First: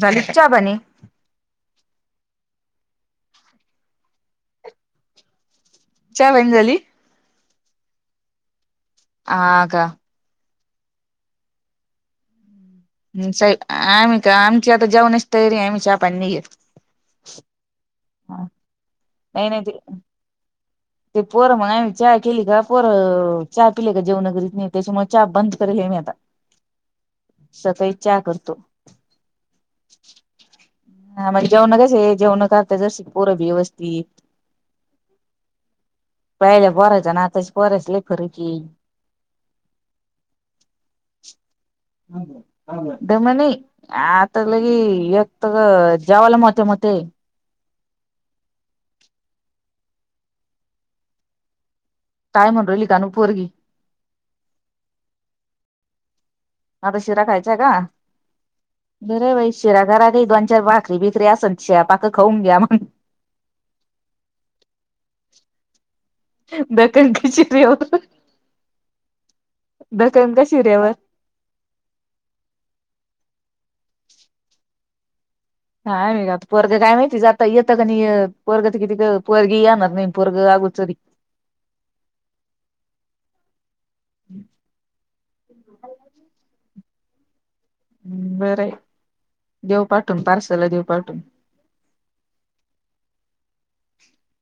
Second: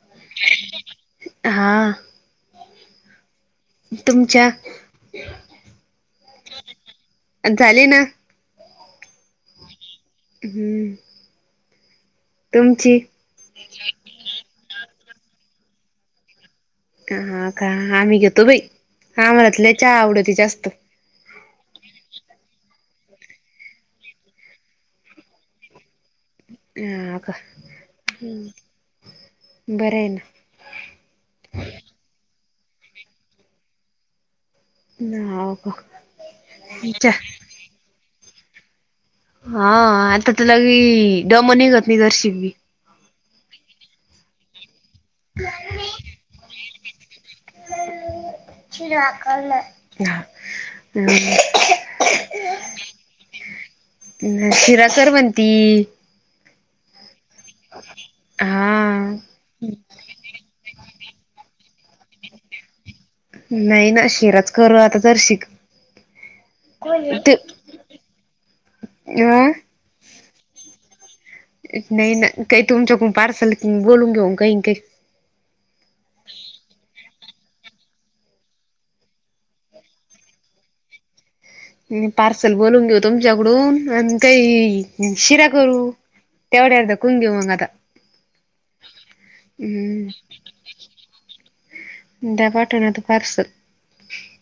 झालपच्या बनी. हा, तुमच्या. चहा पाणी झाली? झाले ना, हा का, हम्म, तुमची? आमचये आम्ही का आमची आता जेवणाची तैयारी आहे आम्ही चहापाणी नाही घेत. हा का, आम्ही घेतो भाई. नाय नाय तिला. आवडती जास्त. ते पोरं मग आम्ही चहा केली का पोरं चहा पिले का जेवनगरी त्याच्यामुळे चहा बंद करेल हे मी आता. हा सकाळी चहा करतो. बरा आहे ना, हा म्हणजे जेवण कसं आहे जेवण करता जशी पोर व्यवस्थित. ना हो का पहिल्या पोराच च ना आताच बरायच लय फरक की, हा आता त्याला दम निघत नाही तर शी ''--'' दमणे आता लगी एकत जेवाला मते मते. शकालं [inaudible] काय म्हण रहि ल कानु पोरगी. शिरा कर म्हनती. आता शिरा खायचाय का हा बरे बाई शिरा घरात दोन चार घास. ते बिकरी असन शीळ पाक खाऊन घ्या मग. नाही ना शेराच करू आता तर शिकत. दकन कशी रेव अ दकन कशी रेवर [unintelligible] नाही ना काही तुमच्याकडून पार्सल बोलून घेऊ खाइन खाइन. हाय म काता परग काय माहिती जातंय येतंय का नाहीय पोरग तर किती पोरग येणार नाही पोरग अगोचरी. हिन पार्सल बोलून घेऊ तुमच्याकडून आणि काही शिरा करू. तेवायार कुंदिऊ मग आता. हा, बरं आहे देऊ पाठून पार्सल देऊ पाठून. ढगा ठेवून आता पार्सल.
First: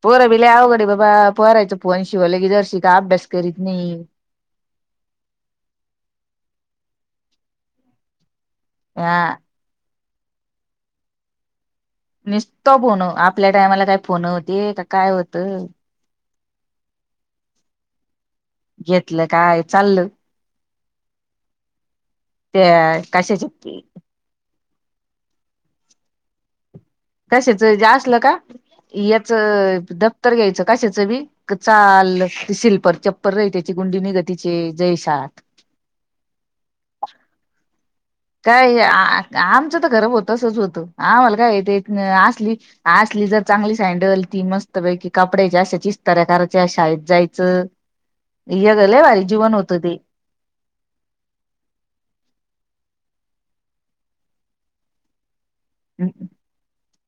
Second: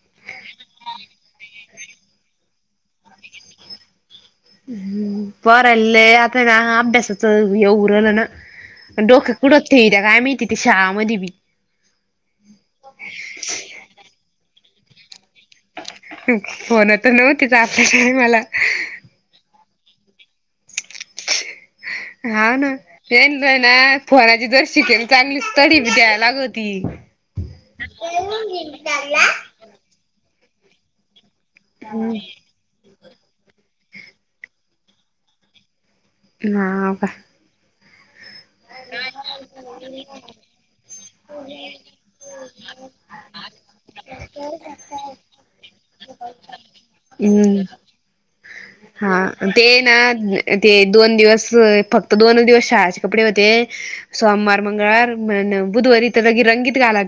पोरा बी अवघडे बाबा पोरायचं फोन शिवालं की जरशी का अभ्यास करीत नाही. पोराले आता ना अभ्यासाच ऊरला ना. हा डोके कुडत ठेव्या काय माहिती तिथे शहामध्ये बी. निसतो फोन आपल्या टायमाला काय फोन होती का काय होतं. फोन तर नव्हती तर आपल्या टायमाला. घेतलं काय चालल. हा ना, हान त्या कशाच येनल नाही आत. फोनाची जर शिकेन चांगलीच तडी द्याय लाग होती. कशाचं जा असलं का याच दफ्तर घ्यायचं कशाचं बी. चाल हम्म त सिल्पर चप्पर रही त्याची गुंडी नि गतीचे जयशात. ना बा काय आमचं तर खरंब होत असच होतं आम्हाला काय येत असली असली जर चांगली सँडल ती मस्त पैकी कपडयाच्या अशा ईस्ताऱ्याकाराच्या शाळेत जायचं. हम्म. यगळ लय भारी हा जीवन होत ना ते ते दोन दिवस फक्त दोन दिवस शाळा कपडे होते. सोमवार, मंगळवार, बुधवारी रगी रंगीत घाला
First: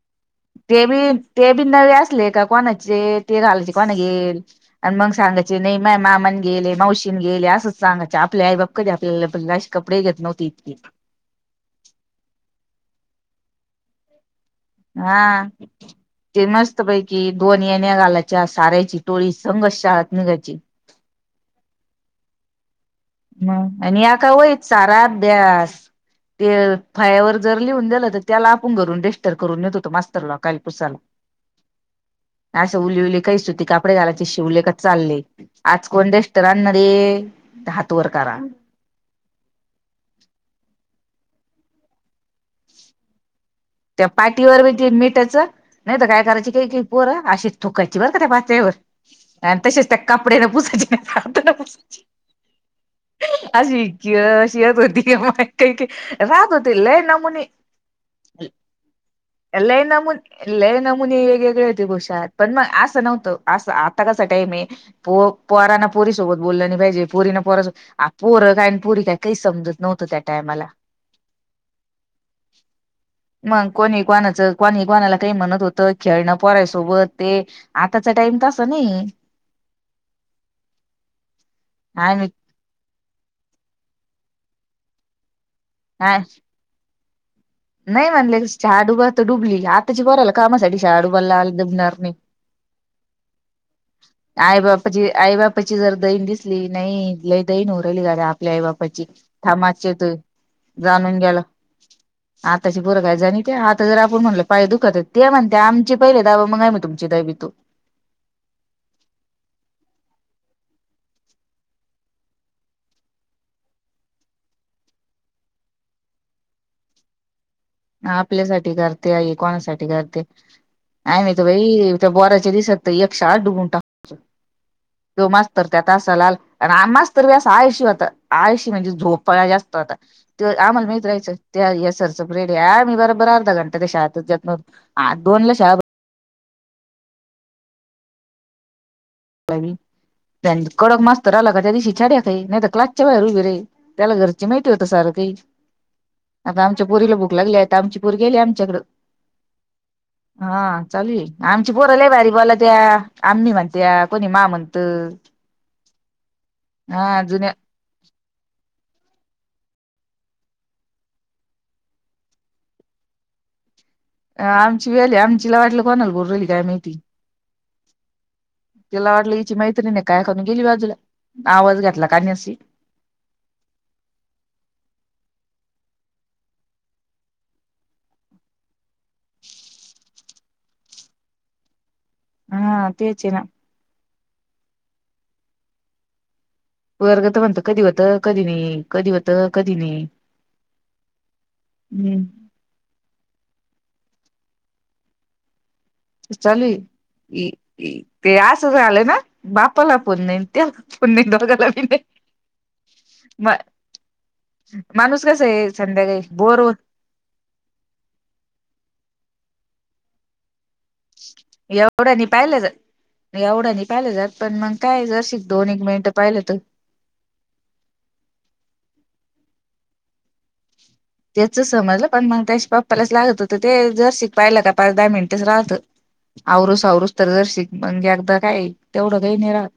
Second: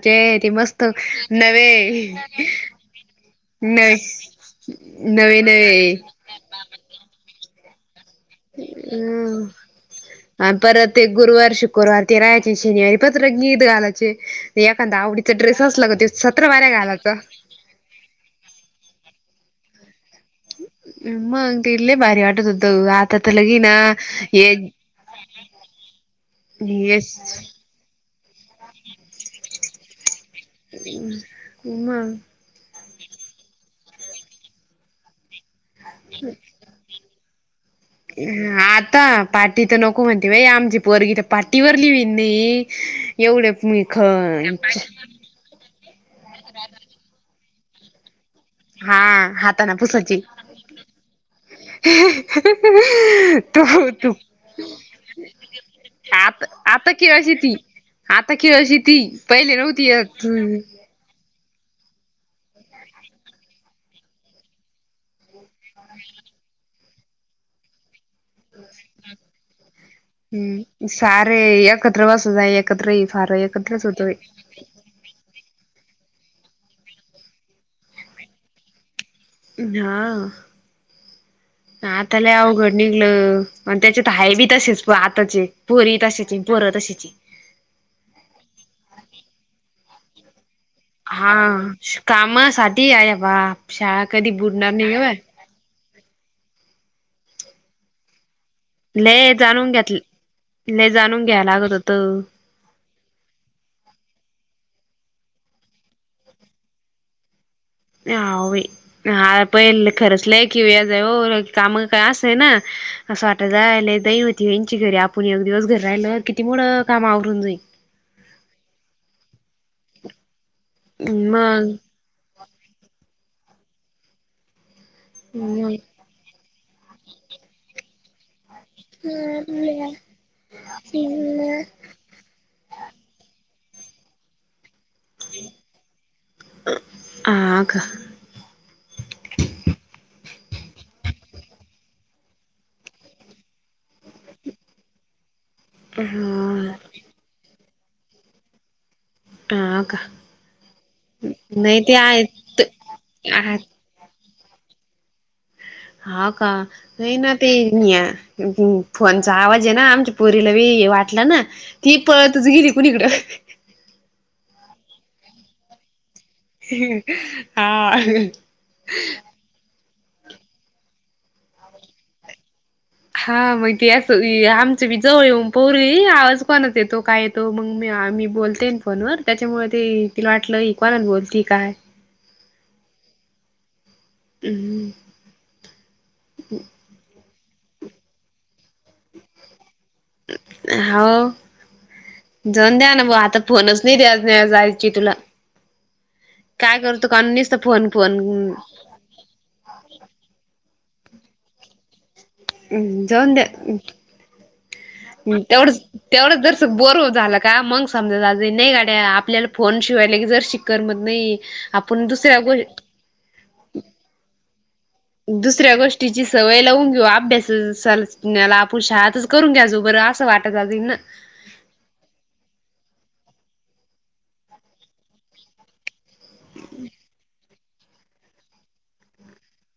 ते बी ते बी नवे असले का कोणाचे ते घालायचे. कोणा नवे गेल आणि मग नवे सांगायचे नाही नवे माझ्या मामांनी गेले मावशीन गेले, असच सांगायचे आपल्या आई बाप कधी आपल्याला अ अे कपडे घेत नव्हते आणि इतके परत ते गुरुवार शुक्रवार ते राहायचे शनिवारी परत रंगीत घालायचे. ते एखादा आवडीचा हा ड्रेस असला कि तो ते सतरा वाऱ्या घालायचा. मस्तपैकी दोन येण्या घालाच्या सारायची टोळी संघच शाळात निघायची, मग ते लय भारी वाटत होत आता तर लगी ना मग या का हे वहीत सारा अभ्यास ते येस फळ्यावर जर लिहून दिलं तर त्याला आपून घरुन डेस्टर करून नेत होत मास्तर ला, हम असं उली उली काहीच सुती कापडे घालायचे शिवले का चालले आज कोण डस्टर आणणार रे.... ह आता पाटी तर नको म्हणते, बाई आमची पोरगी तर पाटीवर लिवीन मी एवढे [unintelligible] त्याच नाही तर काय करायची काही की पोर अशीच, थूकायची बर का, त्या पाट्यावर हा आणि हाताना तसेच त्या पुसाची कपडे न पुसायचेस, हातान पुसायचे, तू अशी तू किळस येत होती, माहित काय? आता राहत होती आता लय खेळशी नमुने, ती आता खेळशी ती पहिले लय नव्हती नमुन येत लय नमुनी वेगवेगळे षात पण मग असं नव्हतं असं आता कसा टाइम आहे. पो पोरानं ना पोरी सोबत बोल नाही पाहिजे, पुरीना पोरानं सोबत आ पोरं काय पोरी काय काही समजत नव्हतं त्या टायमाला. हम्म सारे एकत्र बसायचे एकत्र ये फार मग एकत्रच कोणी होतोय. कोणाचं कोणी कोनाला काही म्हणत होत खेळणं पोरासोबत ते आताचा टाइम तसा नाही. हा आता आम्ही लय आवघड निघल आणि त्याच्यात हाय बी तसेच आताचे पोरी तशाची पोरं तशाची, नाही म्हणले चहा डुबत तर डुबली आ आताच्या पोराला हा कामासाठी अरे बाप शाळा कधी [unintelligible] आई बुडणार नाही बापाची ग आई बापाची जरा दहीन दिसली नाही लय दहीन होऊन राहीली आपल्या आई बाप, ल जाणून घेतल लई जाणून घ्याय लागत होत. आताची पोर काय जानित्यात ते आता जर आपण म्हणलो पाये दुखत ते म्हणते आमची पहिले दाबा मग आम्ही तुमचे दाबीतो, [unintelligible] हा पहि खरचलंय की व या जा हो काम काय असंय ना, असं वाट जाय जाई होती यांची घरी आपण एक दिवस घर राहिलं किती मोडं काम आवरून जाई. आपल्यासाठी करते आई कोणासाठी करते, जाईल आम्ही तर मग बाई, त्या बोऱ्याचे दिसत एक शाळा डुबून टाकाय तो मास्तर त्यात असा. तलाल आणि मास्तर बी आळशी होता. आळशी म्हणजे झोपाळा जास्त होता ते आम्हाला माहित राहायचं त्या सर [unintelligible] आ का कडक मास्तर आला का त्या दिवशी छड्या काही नाही तर क्लासच्या बाहेर उभी राही त्याला घरची माहिती होतं सारं काही आता हा आमच्या पोरीला भूक लागली आता आमची पोरगी आली आमच्याकडें हा का हा चाल आमची नाही ते पोरं लय भारी बोलत्या आम्नी आहेत म्हण त्या कोणी मा म्हणतं हा का नाही ना ते फोनचा आवाज आहे ना आमच्या पोरीला बी वाटलं ना ती पळतच गेली कुणीकडं अ आमची बी आली आमचीला वाटलं कोणाला बोलु राहिली काय माहिती हा तिला वाटलं हिची मैत्रीण नाही काय करून गेली बाजूला आवाज घेतला काणाशी हा मग असं आमची बी जवळ येऊन पोरी आवाज कोणाचा येतो काय येतो तो मग मी आमी बोलते फोनवर त्याच्यामुळे ते तिला वाटलं हि कोणाला बोलती काय हा तेच ना हम् पोरगं तर म्हणतं कधी होतं कधी नाही कधी होतं कधी नाही हाव हम्म जाऊन द्या ना ब आता फोनच नाही द्या जायची तुला चालूय काय करतो कानून इ नुसता फोन इ फोन ते असं झालंय ना बापाला फोन नाही त्याला फोन नाही दोघाला बी नाही म् जाऊन द्या म माणूस कस आहे तेवढच संध्याकाळी तेवढं होत जरासं बोर झाला का मग समजा नाही गाड्या आपल्याला फोन शिवाय लगेच जर शिक. करमत नाही आपण दुसऱ्या ग नाही एवढं नाही पाहिले जात पण मग काय जरशी दोन दुसऱ्या एक मिनिटं गोष्टीची पाहिलं तर सवय लावून घेऊ अभ्यास सल याला आपण शाळेतच करून घ्यायचो बरं असं वाटत असल ना तेच समजलं पण मग त्याच्या पप्पालाच लागत होतं ते जर पाहिलं का पाच दहा मिनिटेच राहतं आवरुस आवरुस तर जर शिक म्हणजे एकदा काय तेवढं घाई नाही राहत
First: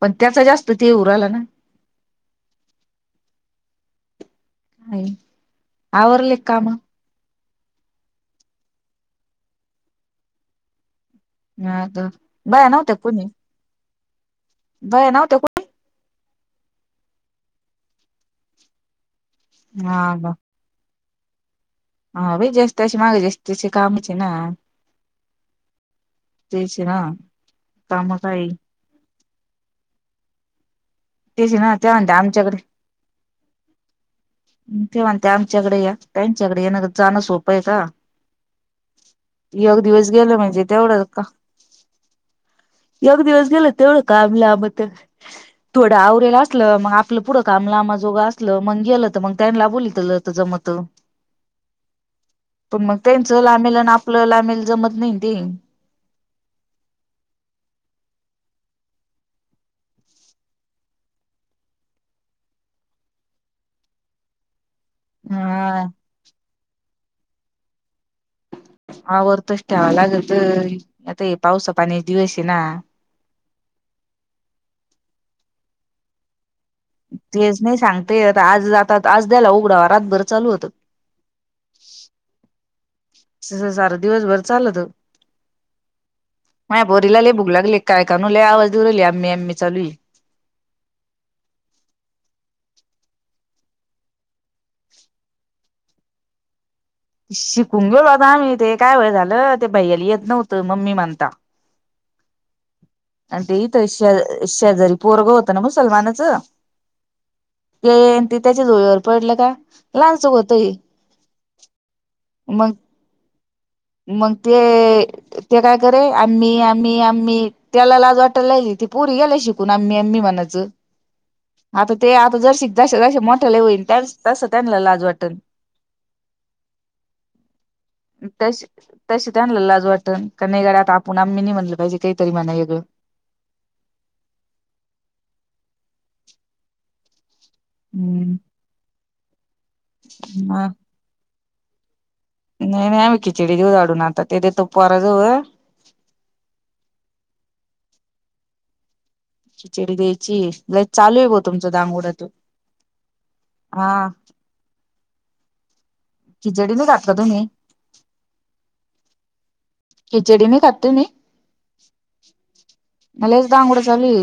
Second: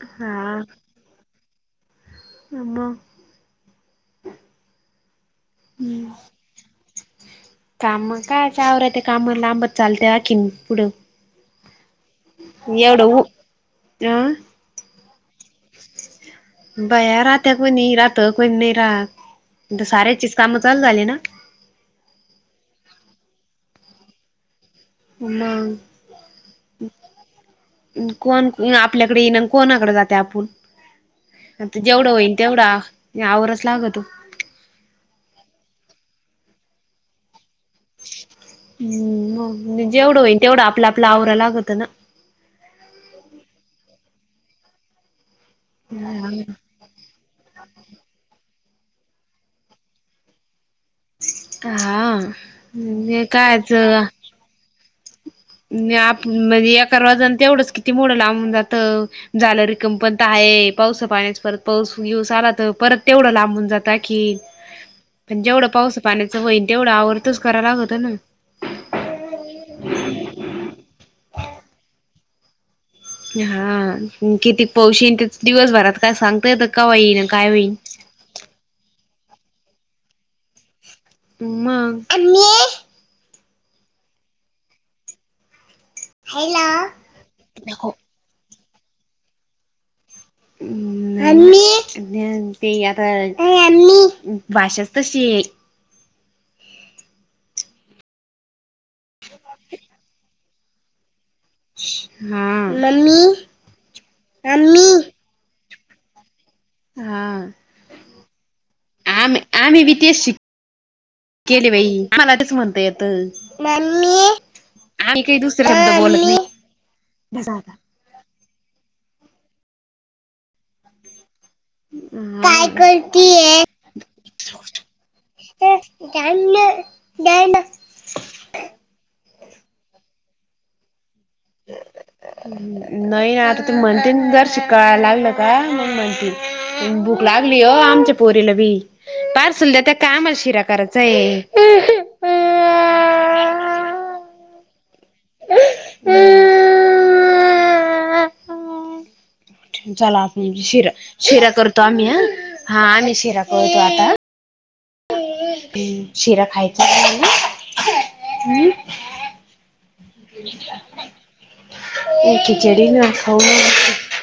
पण त्याचा हा जास्त ते उराला ना मग हा आवरले कामं? कामं काय आता आवरायचं ते कामं लांबच चालत्या आणखीन पुढं ना द एवढं ऊ अं बाया नव्हत्या कुट बया राहत्यात कोणी राहात कोणी नाही राहात इथं कोणी हा का साऱ्याचीच कामं चालू झाली ना? हा बाई ज्याची त्याच्या मागं ज्याची त्याची कामच ना त्याचे मग ना काम काही कोण आपल्याकडे येनान कोणाकडे जाते आपूण त्याचे ना आता ते जेवढं म्हणते होईन आमच्याकडे तेवढा आवरवच लागतो ते म्हणते आमच्याकडे या त्यांच्याकडे येन जाणं सोपं आहे का? हम् एक मग दिवस जेवढं गेलं होईन तेवढं म्हणजे आपलं आपलं आवरा लागतं ना जेव्हडे दिवस केलं तेवढं काम [inaudible] आपण ते. थोडं आवरेल असलं मग आपलं पुढं काम लामाजोगं आस ल मग गेलं तर मग त्यानला बोलतलं जमत. हा पण मग हे त्यांच कायच लामेल आणि आपलं लामेल जमत नाही ते. आप, म्हणजे एका रोजन तेवढंच किती मोडं लाबून जात. झालं रिकम पण तर आहे पावस पाण्याच परत पाऊस बीऊस आला तर परत तेवढं लांबून जात आणकी. पण जेवढं हा पाऊस पाण्याचं होईन तेवढं आवर्तच करावला लागतं ना. आवर्तच ठेवाय लागतय आता हे पावसा पाण्याचे दिवस हे ना. हा, किती क पौस इन दिवसभरात काय सांगतायेत तेच नाही सांगतायेत आज आता आज द्याला उघडावा रातभर चालू होतं. मग. सहज आर दिवसभर चालत, माझ्या पोरीला लई भूक लागलीय काय? तनु लई आवाज देऊ राहिली अम्मी आम्मी चालूय. हम्म. मम्मी. ह ते आता भाषाच तशीय. शिकून गे बाई ते काय व्हय झालं ते भैयाला येत नव्हतं मम्मी म्हणता. [inaudible] हा मम्मी आणि ते इथ श शेजारी पोरग होतं ना मुसलमानाचं. हा ते त त्याच्या जोळीवर पडलं आम्ही का आम्ही बी लहान तेच सुक शिक होत ही. केले बाई मला तेच म्हणता येत. मग ते आम्ही काही ते दुसरे काय शब्द करे बोलत नाही आम्ही आम्ही आम्ही बसा आता. त्याला लाज वाट लय ति पुरी यायला शिकून आम्ही आम्मी म्हणाचं. आता ते आता काय जसे जसे जसे मोठ्याले करतीये? होईन त्या तस त्यांना लाज वाटेल. गणना. जायड. तशी तशी त्यानला लाज वाटण का नाय गड्या आता आपूण आम्ही नि म्हणलं पाहिजे. काहीतरी म्हणा वेगळं हम्म नाही आता तू म्हणते जर शिकायला लागलं का मग म्हणते भूक लागली अ हम्म पोरीला बी पारसल देत्या त्या काय आमाला शिरा हा करायचाय. नाही नाही आम्ही खीचडी देऊ गाडून आता ते देतो पोराजवळ. खिचडी चला द्यायची आपण लय शिरा चालू आहे भाऊ शिरा तुमचं करतो आम्ही दांगोडा ह तो हा आम्ही शिरा करतो हा आता. हम् शीरा खिचडी खायचा नाही खात का ना तुम्ही हम. खिचडी नाही खात तुम्ही खिचडी ना खाऊ ना. चालल.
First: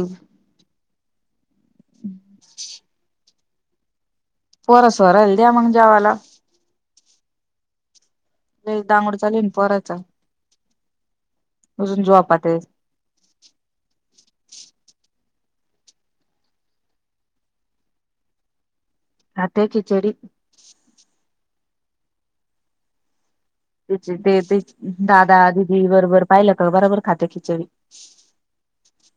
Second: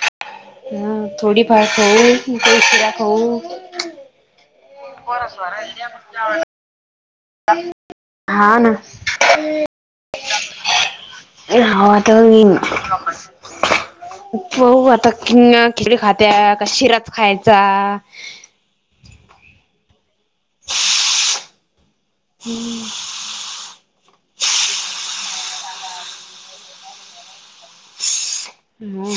थोडीफार खाऊ मग काही शिरा खाऊ. पोरां सोराला द्या मग जेवाला. हा ना. लयच दांगोडा चालू आहे ना पोराचा हा अजून आता झोपात होईन. आहे पाऊ आता किंग खिचडी खात्या का शिराच खायचा. [inaudible] खा ते खिचडी. हम्म [inaudible] ते ती दादा दिदी बरोबर पाहिलं का बराबर खाते खिचडी. हं.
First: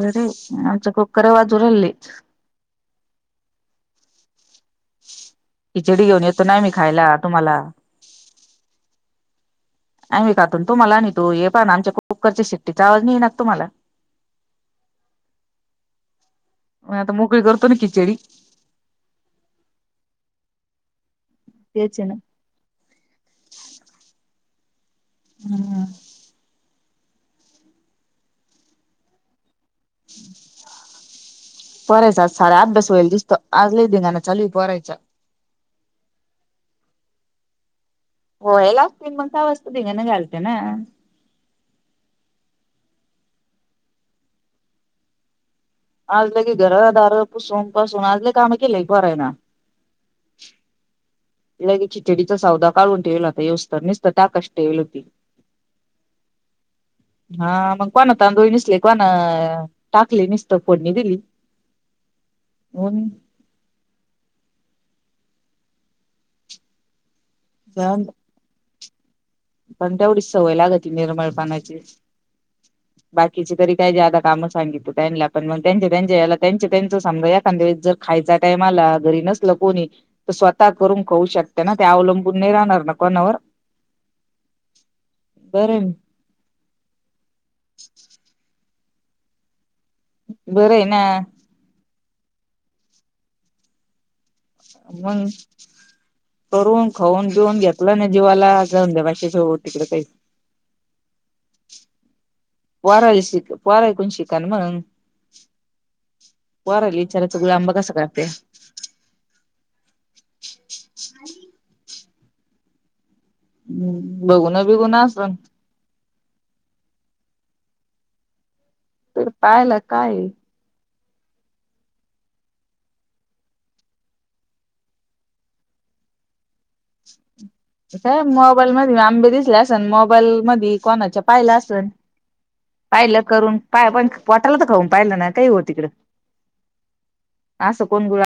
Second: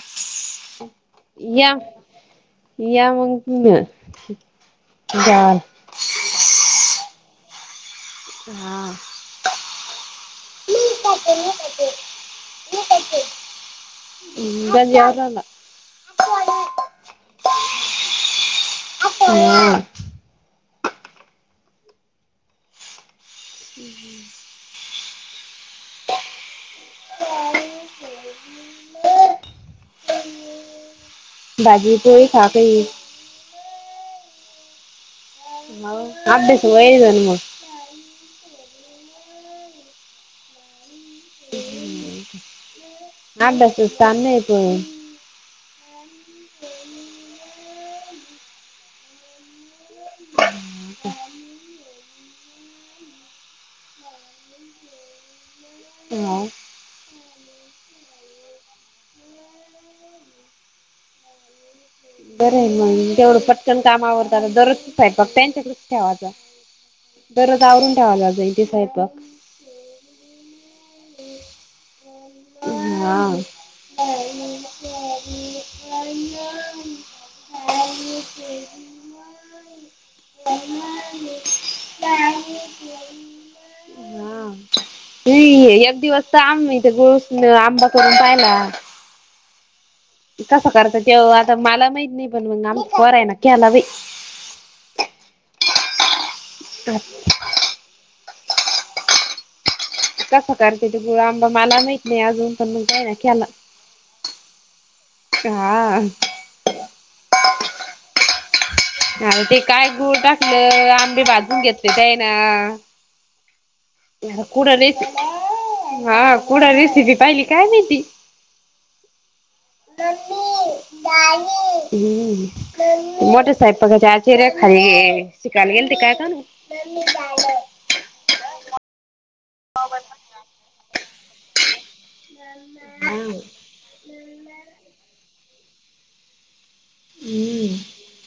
बरी, आमचे कुकर वाजू या रायली. या मग तुम्ही जेवाल. खिचडी घेऊन येतो ना आम्ही खायला तुम्हाला. हां. आम्ही खातो न तुम्हाला आनीतो. हे पहा ना आमच्या कुकरच्या शिट्टीचा आवाज नाहीे येईना का तुम्हाला? अं, गंज यायला. म आता मोकळी करतो ना खिचडी. हं हं तेच ये ना. हं हं. हं. [inaudible] भाजी पोरायचा पोळी आज खा सारा काही अभ्यास होयेल दिसतो. आज लई धिंगाणा चालुये पोरायचा. हो, अभ्यास व्हयल ना म. [inaudible] होयल असतील मग तव्हाच त धिंगाणा घालते ना. अभ्यासाचा ताण नाही पोरायचा. आज लगी घर दार पुसून पासून, आज लई काम केलय पोरायना. लगेच खिचडीचा सौदा काढून ठेवला होता येवस्तर. निसत टाकीची ठेवल होती. हां, हा मग कोणा तांदूळ निसले कोणा टाकले निसत फोडणी दिली. बरना होऊन मग. तेवढंच पटकन काम आवरत. आता दररोजचा स्वयपाक त्यांच्याकडच ठेवाचं. दररोज आवरून जाऊन ठेवाला जा जातील ते सयपाक. पण तेवढीच सवय लागती निर्मळ पणाची. हं. बाकीचे तरी काय ज्यादा कामं सांगित त्यांना? पण मग त्यांच्या त्यांच्या याला त्यांचे त्यांच समजा एखाद्या वेळेस जर खायचा टाइम आला, घरी नसल कोणी तर स्वतः करून खाऊ शकत्या ना. त्या अवलंबून नाही राहणार ना कोणावर. हां. हे ही बरं एक दिवस तर आम्ही त गुळ न आंबा करून पाहिला. कसा बरं आहे करत ना तेव आता मला माहीत नाही. पण म आमच्या पोरायने केला बाई. मग करून खाऊन जेऊन घेतला ना जीवाला. जऊंद्या बाकीचं होवो तिकड काही. कसा करत्या ते गुळआंबा मला माहित नाही अजून. पण मग त्यान पोरायला केला. शिक पोरायकुन शिका न मंग. हा पोरायला इचारायचं, गुळआंबा कसा करत्या? अन ते काय गुळ टाकलं आंबे भाजून घेतले तेयन. म बघून कुड बिघून रेसि, असून हां कुड रेसिपी पाहिली काय माहिती? तर पायला काये? नाही [unintelligible] मोठे स्वयंपाकाचे आश्चर्य खाली शिकायला गेल ते काय का ना. काय मोबाईल मध्ये आंबे दिसले असन मोबाईल मधी कोणाच्या पाहिला असन. पाहिलं करून पाय पण पोटायला तर खाऊन पाहिलं ना काही हो तिकडं. हम्म आस कोण गुळात